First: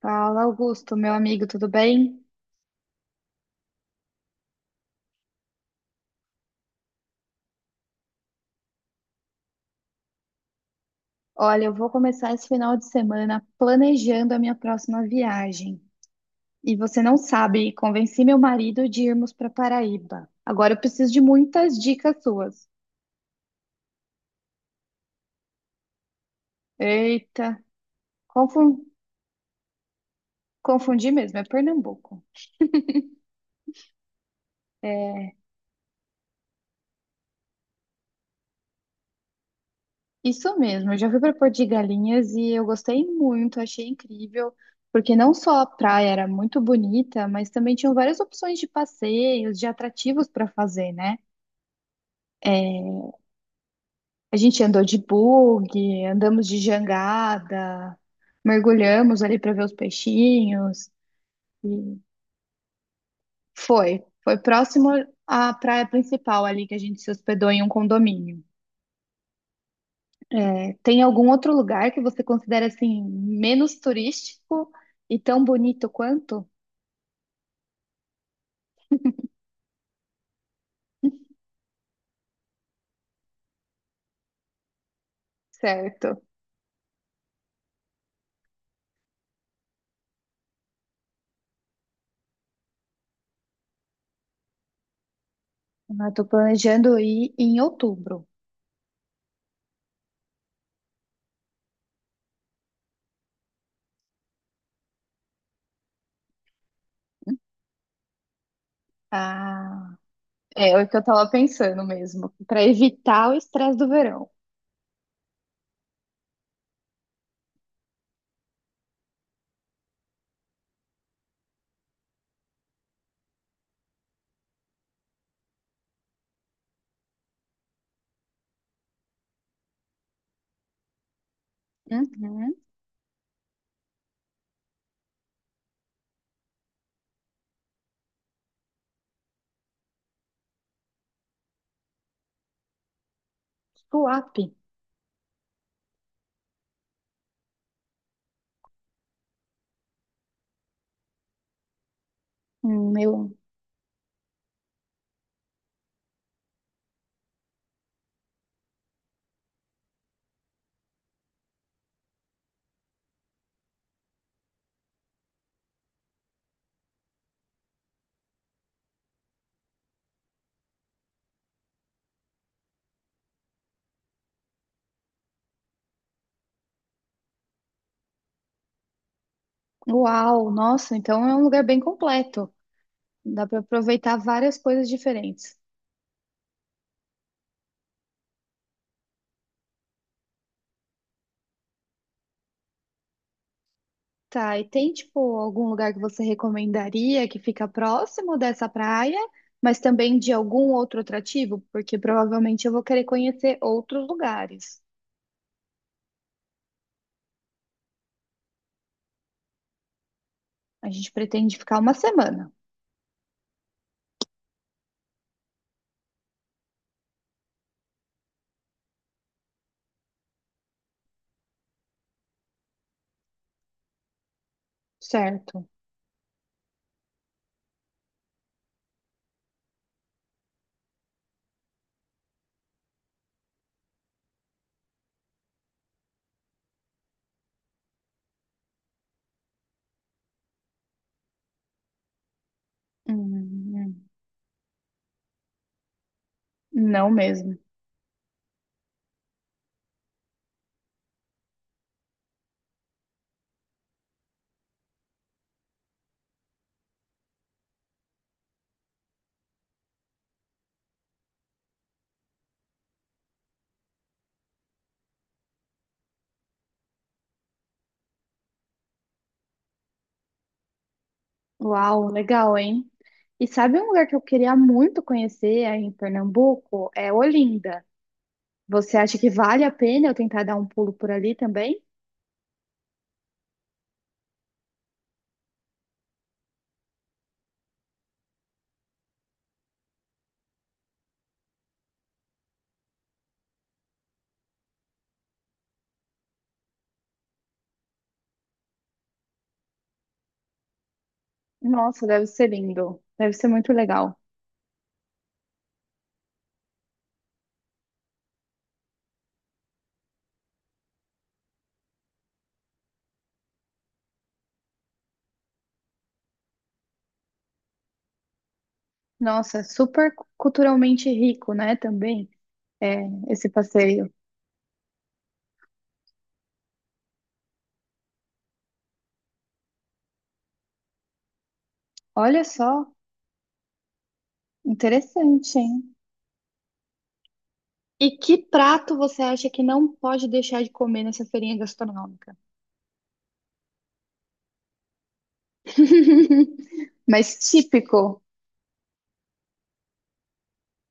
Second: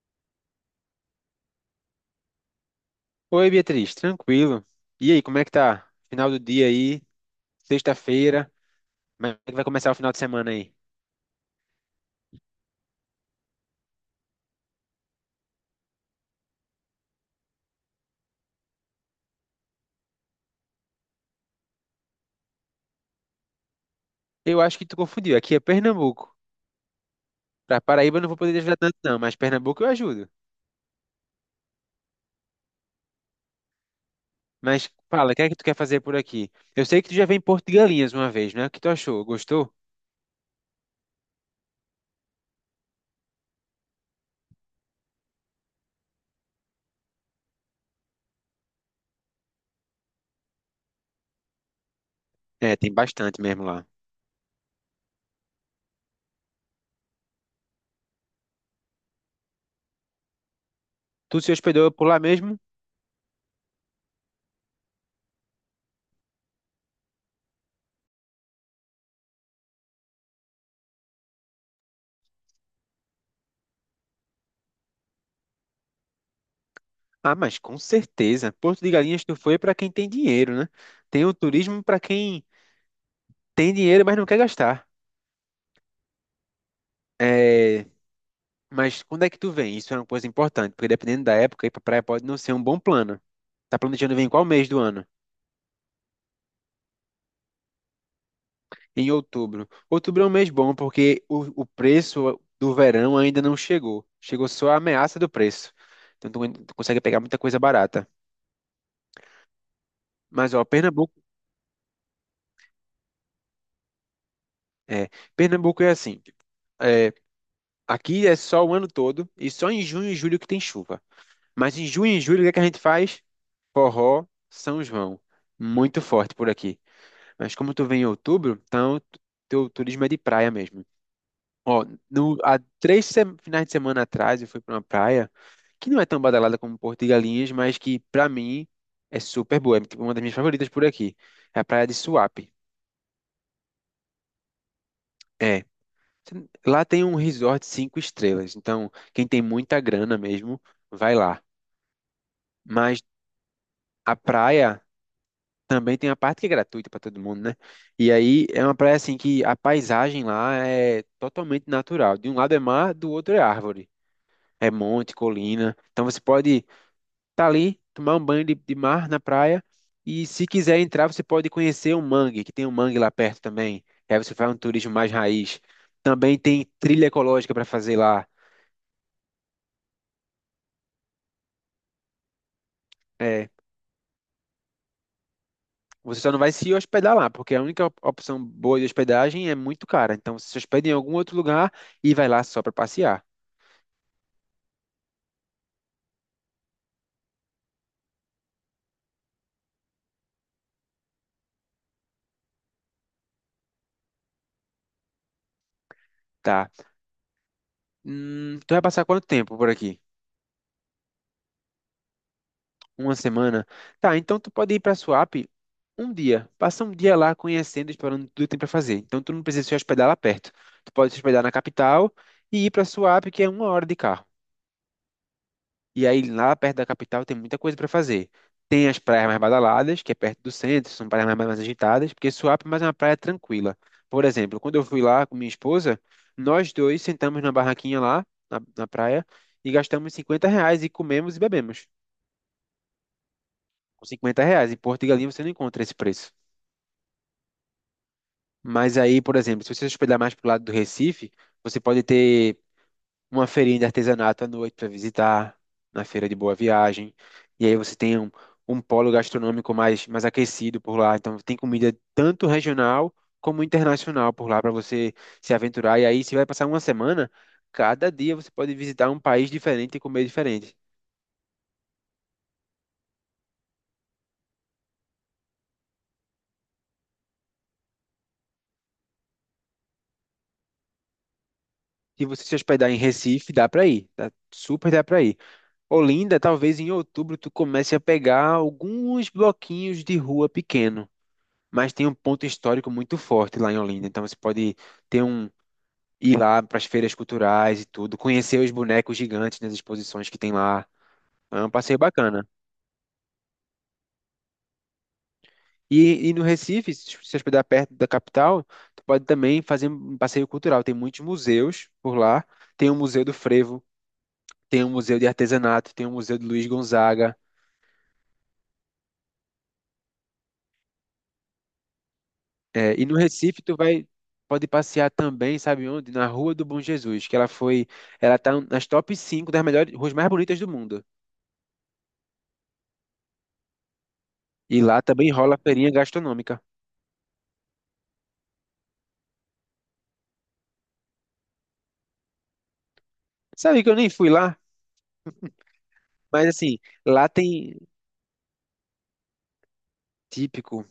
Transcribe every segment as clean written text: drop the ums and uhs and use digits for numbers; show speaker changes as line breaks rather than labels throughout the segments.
Fala, Augusto, meu amigo, tudo bem?
Oi, Beatriz, tranquilo. E aí, como é que tá? Final do dia aí, sexta-feira, mas como é que vai começar o final de semana aí.
Olha, eu vou começar esse final de semana planejando a minha próxima viagem. E você não sabe, convenci meu marido de irmos para Paraíba. Agora eu preciso de muitas dicas suas.
Eu acho que tu confundiu, aqui é Pernambuco.
Eita,
Pra Paraíba eu não vou poder te ajudar
confun-
tanto não, mas Pernambuco eu ajudo.
confundi mesmo, é Pernambuco.
Mas fala,
É,
o que é que tu quer fazer por aqui? Eu sei que tu já veio em Porto de Galinhas uma vez, né? O que tu achou? Gostou?
isso mesmo, eu já fui para Porto de Galinhas e eu gostei muito, achei incrível, porque não só a praia era muito bonita, mas também tinham várias opções de passeios, de atrativos para fazer, né?
É, tem bastante mesmo lá.
A gente andou de bug, andamos de jangada, mergulhamos ali para ver os peixinhos.
Tu se hospedou
E
por lá mesmo?
foi próximo à praia principal ali que a gente se hospedou em um condomínio. É, tem algum outro lugar que você considera assim menos turístico e tão bonito quanto?
Ah, mas com certeza. Porto de Galinhas tu foi pra quem tem dinheiro, né? Tem o turismo pra quem tem dinheiro, mas não quer gastar.
Certo.
É. Mas quando é que tu vem? Isso é uma coisa importante, porque dependendo da época, ir pra praia pode não ser um bom plano. Tá planejando vir em qual mês do ano?
Eu tô planejando ir em outubro.
Em outubro. Outubro é um mês bom porque o preço do verão ainda não chegou. Chegou só a ameaça do preço. Então tu consegue pegar muita coisa barata.
Ah,
Mas ó,
é o que eu
Pernambuco
tava pensando mesmo, para evitar o estresse do verão.
é, Pernambuco é assim. É, aqui é só o ano todo e só em junho e julho que tem chuva. Mas em junho e julho o que é que a gente faz? Forró, São João. Muito forte por aqui. Mas como tu vem em outubro, então teu turismo é de praia mesmo. Ó, no,
Uhum.
há 3 finais de semana atrás eu fui para uma praia que não é tão badalada como Porto de Galinhas, mas que pra mim é super boa. É tipo, uma das minhas favoritas por aqui. É a praia de Suape.
Suape.
É. Lá tem um resort 5 estrelas. Então, quem tem muita grana mesmo, vai lá. Mas
Eu
a praia também tem a parte que é gratuita para todo mundo, né? E aí é uma praia assim que a paisagem lá é totalmente natural. De um lado é mar, do outro é árvore. É monte, colina. Então você pode estar ali, tomar um banho de mar na praia. E se quiser entrar, você pode conhecer o mangue, que tem um mangue lá perto também. E aí você faz um turismo mais raiz. Também tem trilha ecológica para fazer lá.
uau, nossa, então é um lugar bem completo. Dá
É,
para aproveitar várias coisas diferentes.
você só não vai se hospedar lá, porque a única opção boa de hospedagem é muito cara. Então você se hospeda em algum outro lugar e vai lá só para passear.
Tá, e tem tipo algum lugar que você recomendaria que fica próximo dessa praia, mas também de algum outro atrativo? Porque provavelmente eu vou querer conhecer outros lugares.
Tá. Tu vai passar quanto tempo por aqui?
A gente pretende ficar uma semana,
Uma semana? Tá, então tu pode ir pra Suape um dia. Passa um dia lá conhecendo, explorando tudo que tem pra fazer. Então tu não precisa se hospedar lá perto. Tu pode se hospedar na capital e ir pra Suape, que é 1 hora de carro.
certo?
E aí, lá perto da capital, tem muita coisa para fazer. Tem as praias mais badaladas, que é perto do centro, são praias mais agitadas, porque Suape é mais uma praia tranquila. Por exemplo, quando eu fui lá com minha esposa, nós dois sentamos na barraquinha lá, na praia, e gastamos R$ 50 e comemos e bebemos.
Hum,
Com 50 reais. Em Porto de Galinhas você não encontra esse preço.
não mesmo.
Mas aí, por exemplo, se você se hospedar mais pro lado do Recife, você pode ter uma feirinha de artesanato à noite para visitar, na Feira de Boa Viagem. E aí você tem um polo gastronômico mais aquecido por lá. Então tem comida tanto regional como internacional por lá para você se aventurar. E aí você vai passar uma semana, cada dia você pode visitar um país diferente e comer diferente.
Uau, legal, hein? E sabe um lugar que eu queria muito conhecer aí em Pernambuco? É Olinda. Você acha que vale a pena eu tentar dar um pulo por ali também?
Se você se hospedar em Recife, dá para ir, tá? Super dá para ir. Olinda, talvez em outubro tu comece a pegar alguns bloquinhos de rua pequenos, mas tem um ponto histórico muito forte lá em Olinda. Então você pode ter um ir lá para as feiras culturais e tudo, conhecer os bonecos gigantes nas exposições que tem lá. É um passeio
Nossa, deve
bacana.
ser lindo. Deve ser muito legal.
E no Recife, se se hospedar perto da capital, tu pode também fazer um passeio cultural. Tem muitos museus por lá. Tem o Museu do Frevo, tem o Museu de Artesanato, tem o Museu de Luiz Gonzaga.
Nossa, super culturalmente rico, né, também,
É,
é,
e no
esse
Recife tu vai
passeio.
pode passear também, sabe onde? Na Rua do Bom Jesus, que ela tá nas top 5 das melhores ruas mais bonitas do mundo.
Olha só,
E lá também rola
interessante,
feirinha
hein?
gastronômica.
E que prato você acha que não pode deixar de comer nessa feirinha gastronômica?
Sabe que eu nem fui lá, mas assim, lá
Mas
tem
típico,
típico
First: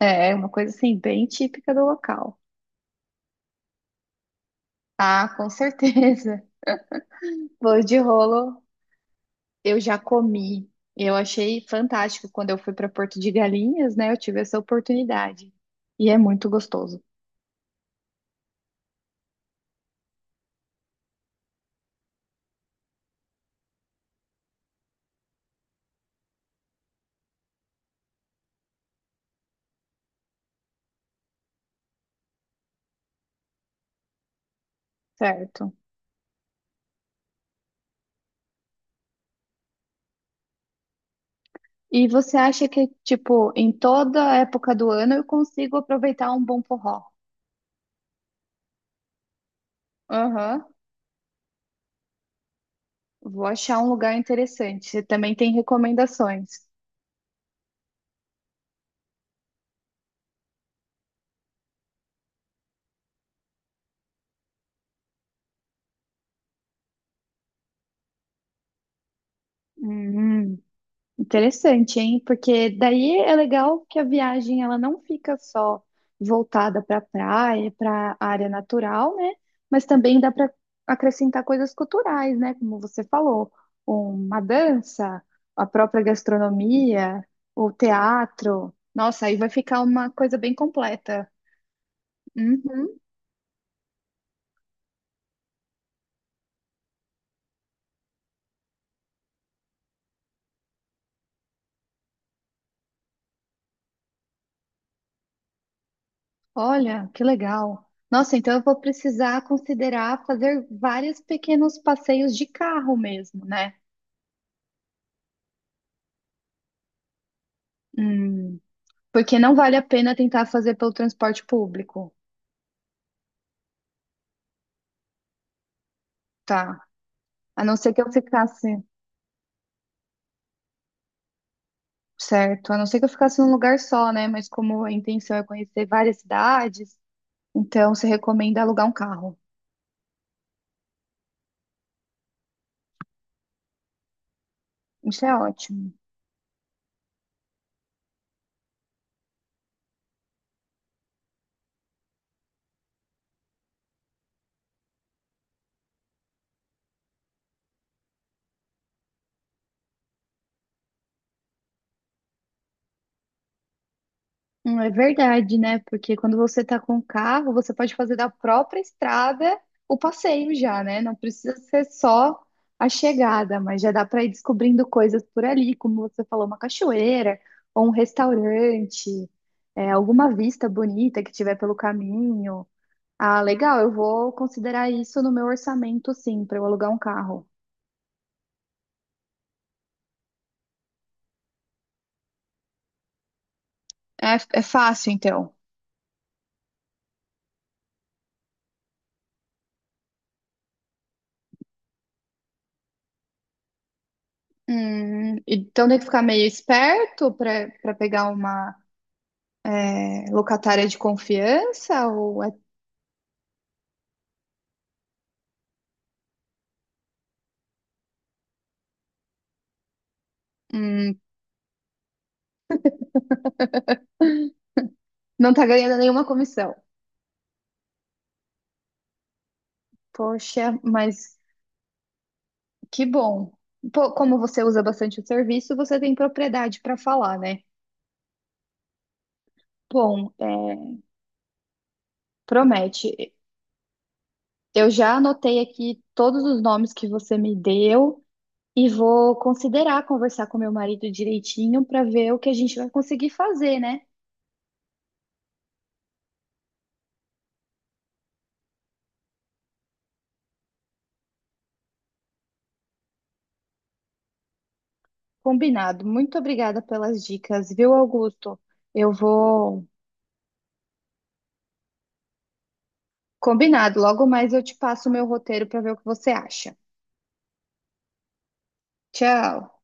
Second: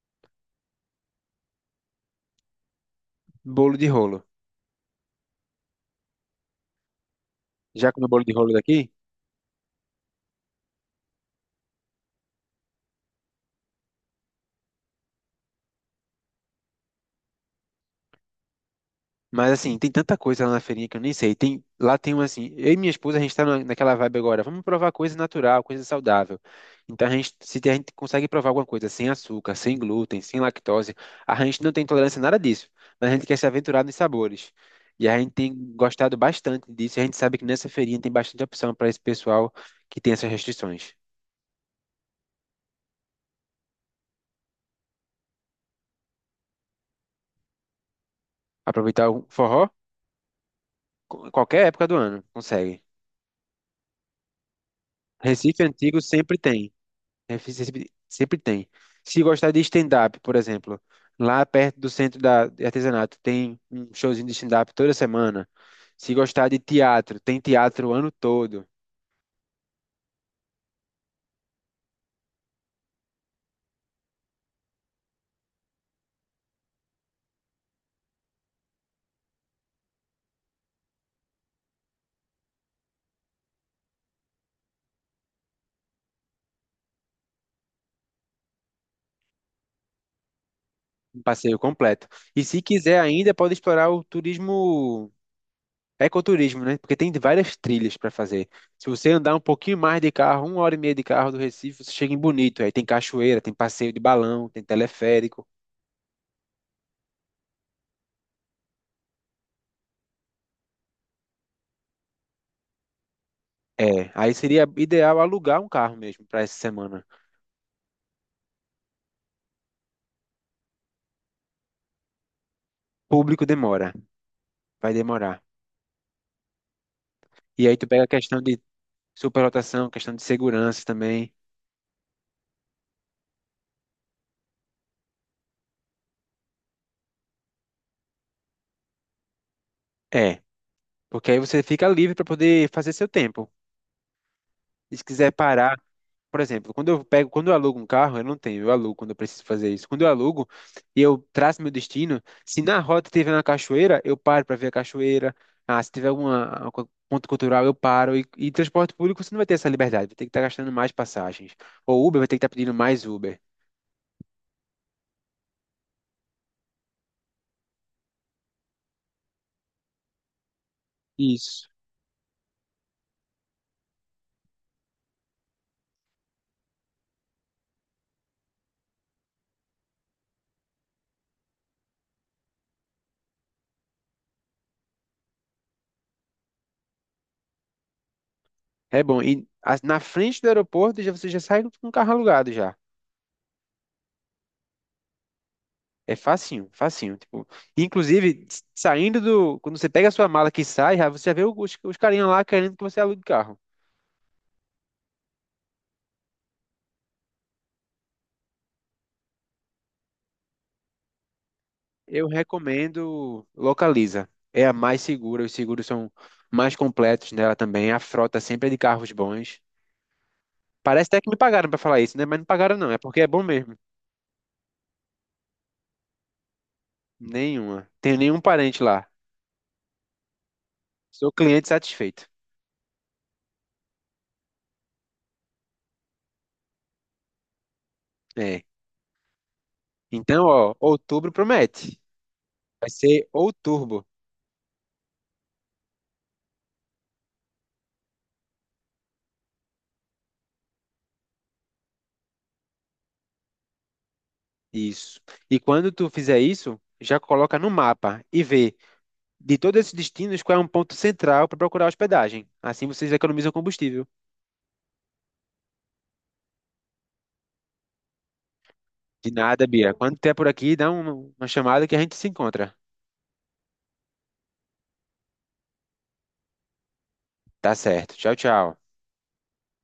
é, é uma coisa assim, bem típica do local.
bolo de rolo.
Ah, com certeza. Bolo
Já
de
comeu bolo de
rolo.
rolo daqui?
Eu já comi. Eu achei fantástico quando eu fui para Porto de Galinhas, né? Eu tive essa oportunidade. E é muito gostoso,
Mas assim, tem tanta coisa lá na feirinha que eu nem sei. Lá tem um assim, eu e minha esposa, a gente tá naquela vibe agora, vamos provar coisa natural, coisa saudável. Então se a gente consegue provar alguma coisa sem açúcar, sem glúten, sem lactose, a gente não tem tolerância a nada disso, mas a gente quer se aventurar nos sabores. E a gente tem
certo?
gostado bastante disso, e a gente sabe que nessa feirinha tem bastante opção para esse pessoal que tem essas restrições.
E você acha que, tipo, em toda época do ano eu consigo aproveitar um bom forró?
Aproveitar o forró,
Aham.
qualquer época do ano, consegue.
Vou achar um lugar interessante. Você também tem
Recife Antigo sempre
recomendações.
tem. Né? Sempre, sempre tem. Se gostar de stand-up, por exemplo, lá perto do centro de artesanato, tem um showzinho de stand-up toda semana. Se gostar de teatro, tem teatro o ano todo,
Hum. Interessante, hein? Porque daí é legal que a viagem ela não fica só voltada para praia, para área natural, né? Mas também dá para acrescentar coisas culturais, né? Como você falou, uma dança, a própria gastronomia, o teatro. Nossa, aí vai ficar uma coisa bem
um
completa.
passeio completo. E se
Uhum.
quiser ainda, pode explorar o turismo, ecoturismo, né? Porque tem várias trilhas para fazer. Se você andar um pouquinho mais de carro, 1 hora e meia de carro do Recife, você chega em Bonito. Aí tem cachoeira, tem passeio de balão, tem teleférico.
Olha, que legal. Nossa, então eu vou precisar considerar fazer vários pequenos passeios de carro mesmo, né?
É, aí seria ideal alugar um carro mesmo para essa semana.
Hum. Porque não vale a pena tentar fazer pelo transporte público,
Público demora. Vai demorar.
tá? A
E aí
não
tu
ser que
pega a
eu
questão de
ficasse,
superlotação, questão de segurança também.
certo? A não ser que eu ficasse num lugar só, né? Mas como a intenção é conhecer várias cidades, então se recomenda alugar um carro.
É, porque aí você fica livre para poder fazer seu tempo. E se
Isso
quiser
é
parar,
ótimo.
por exemplo, quando eu alugo um carro, eu não tenho, eu alugo quando eu preciso fazer isso. Quando eu alugo e eu traço meu destino, se na rota tiver uma cachoeira, eu paro para ver a cachoeira. Ah, se tiver algum ponto cultural, eu paro. E transporte público, você não vai ter essa liberdade, vai ter que estar gastando mais passagens. Ou Uber vai ter que estar pedindo mais Uber.
É verdade, né? Porque quando você tá com o carro, você pode fazer da própria estrada o passeio já, né? Não precisa
Isso.
ser só a chegada, mas já dá para ir descobrindo coisas por ali, como você falou, uma cachoeira ou um restaurante, é, alguma vista bonita que tiver pelo caminho. Ah, legal, eu vou considerar isso no meu orçamento, sim, para eu alugar um carro.
É bom. E na frente do aeroporto já, você já sai com o carro alugado já.
É, é fácil, então.
É facinho, facinho. Tipo, inclusive, saindo do. Quando você pega a sua mala que sai, você já vê os carinhas lá querendo que você alugue o carro.
Então tem que ficar meio esperto para pegar uma locatária de confiança
Eu
ou é-
recomendo Localiza. É a mais segura, os seguros são mais completos nela também. A frota sempre é de carros bons. Parece
hum,
até que me pagaram pra falar isso, né? Mas não pagaram não, é porque é bom mesmo.
não tá ganhando nenhuma comissão?
Nenhuma. Tenho nenhum parente lá.
Poxa,
Sou
mas
cliente satisfeito.
que bom. Pô, como você usa bastante o serviço, você tem propriedade para falar, né?
É.
Bom,
Então, ó,
é,
outubro promete. Vai ser
promete.
ou turbo.
Eu já anotei aqui todos os nomes que você me deu e vou considerar conversar com meu marido direitinho para ver o que a gente vai conseguir fazer, né?
Isso. E quando tu fizer isso, já coloca no mapa e vê de todos esses destinos qual é um ponto central para procurar hospedagem. Assim vocês economizam combustível.
Combinado. Muito obrigada pelas dicas, viu, Augusto? Eu
De nada,
vou
Bia. Quando tiver por aqui, dá uma chamada que a gente se encontra.
combinado, logo mais eu te passo o meu roteiro para ver o que você acha.
Tá certo. Tchau, tchau.
Tchau.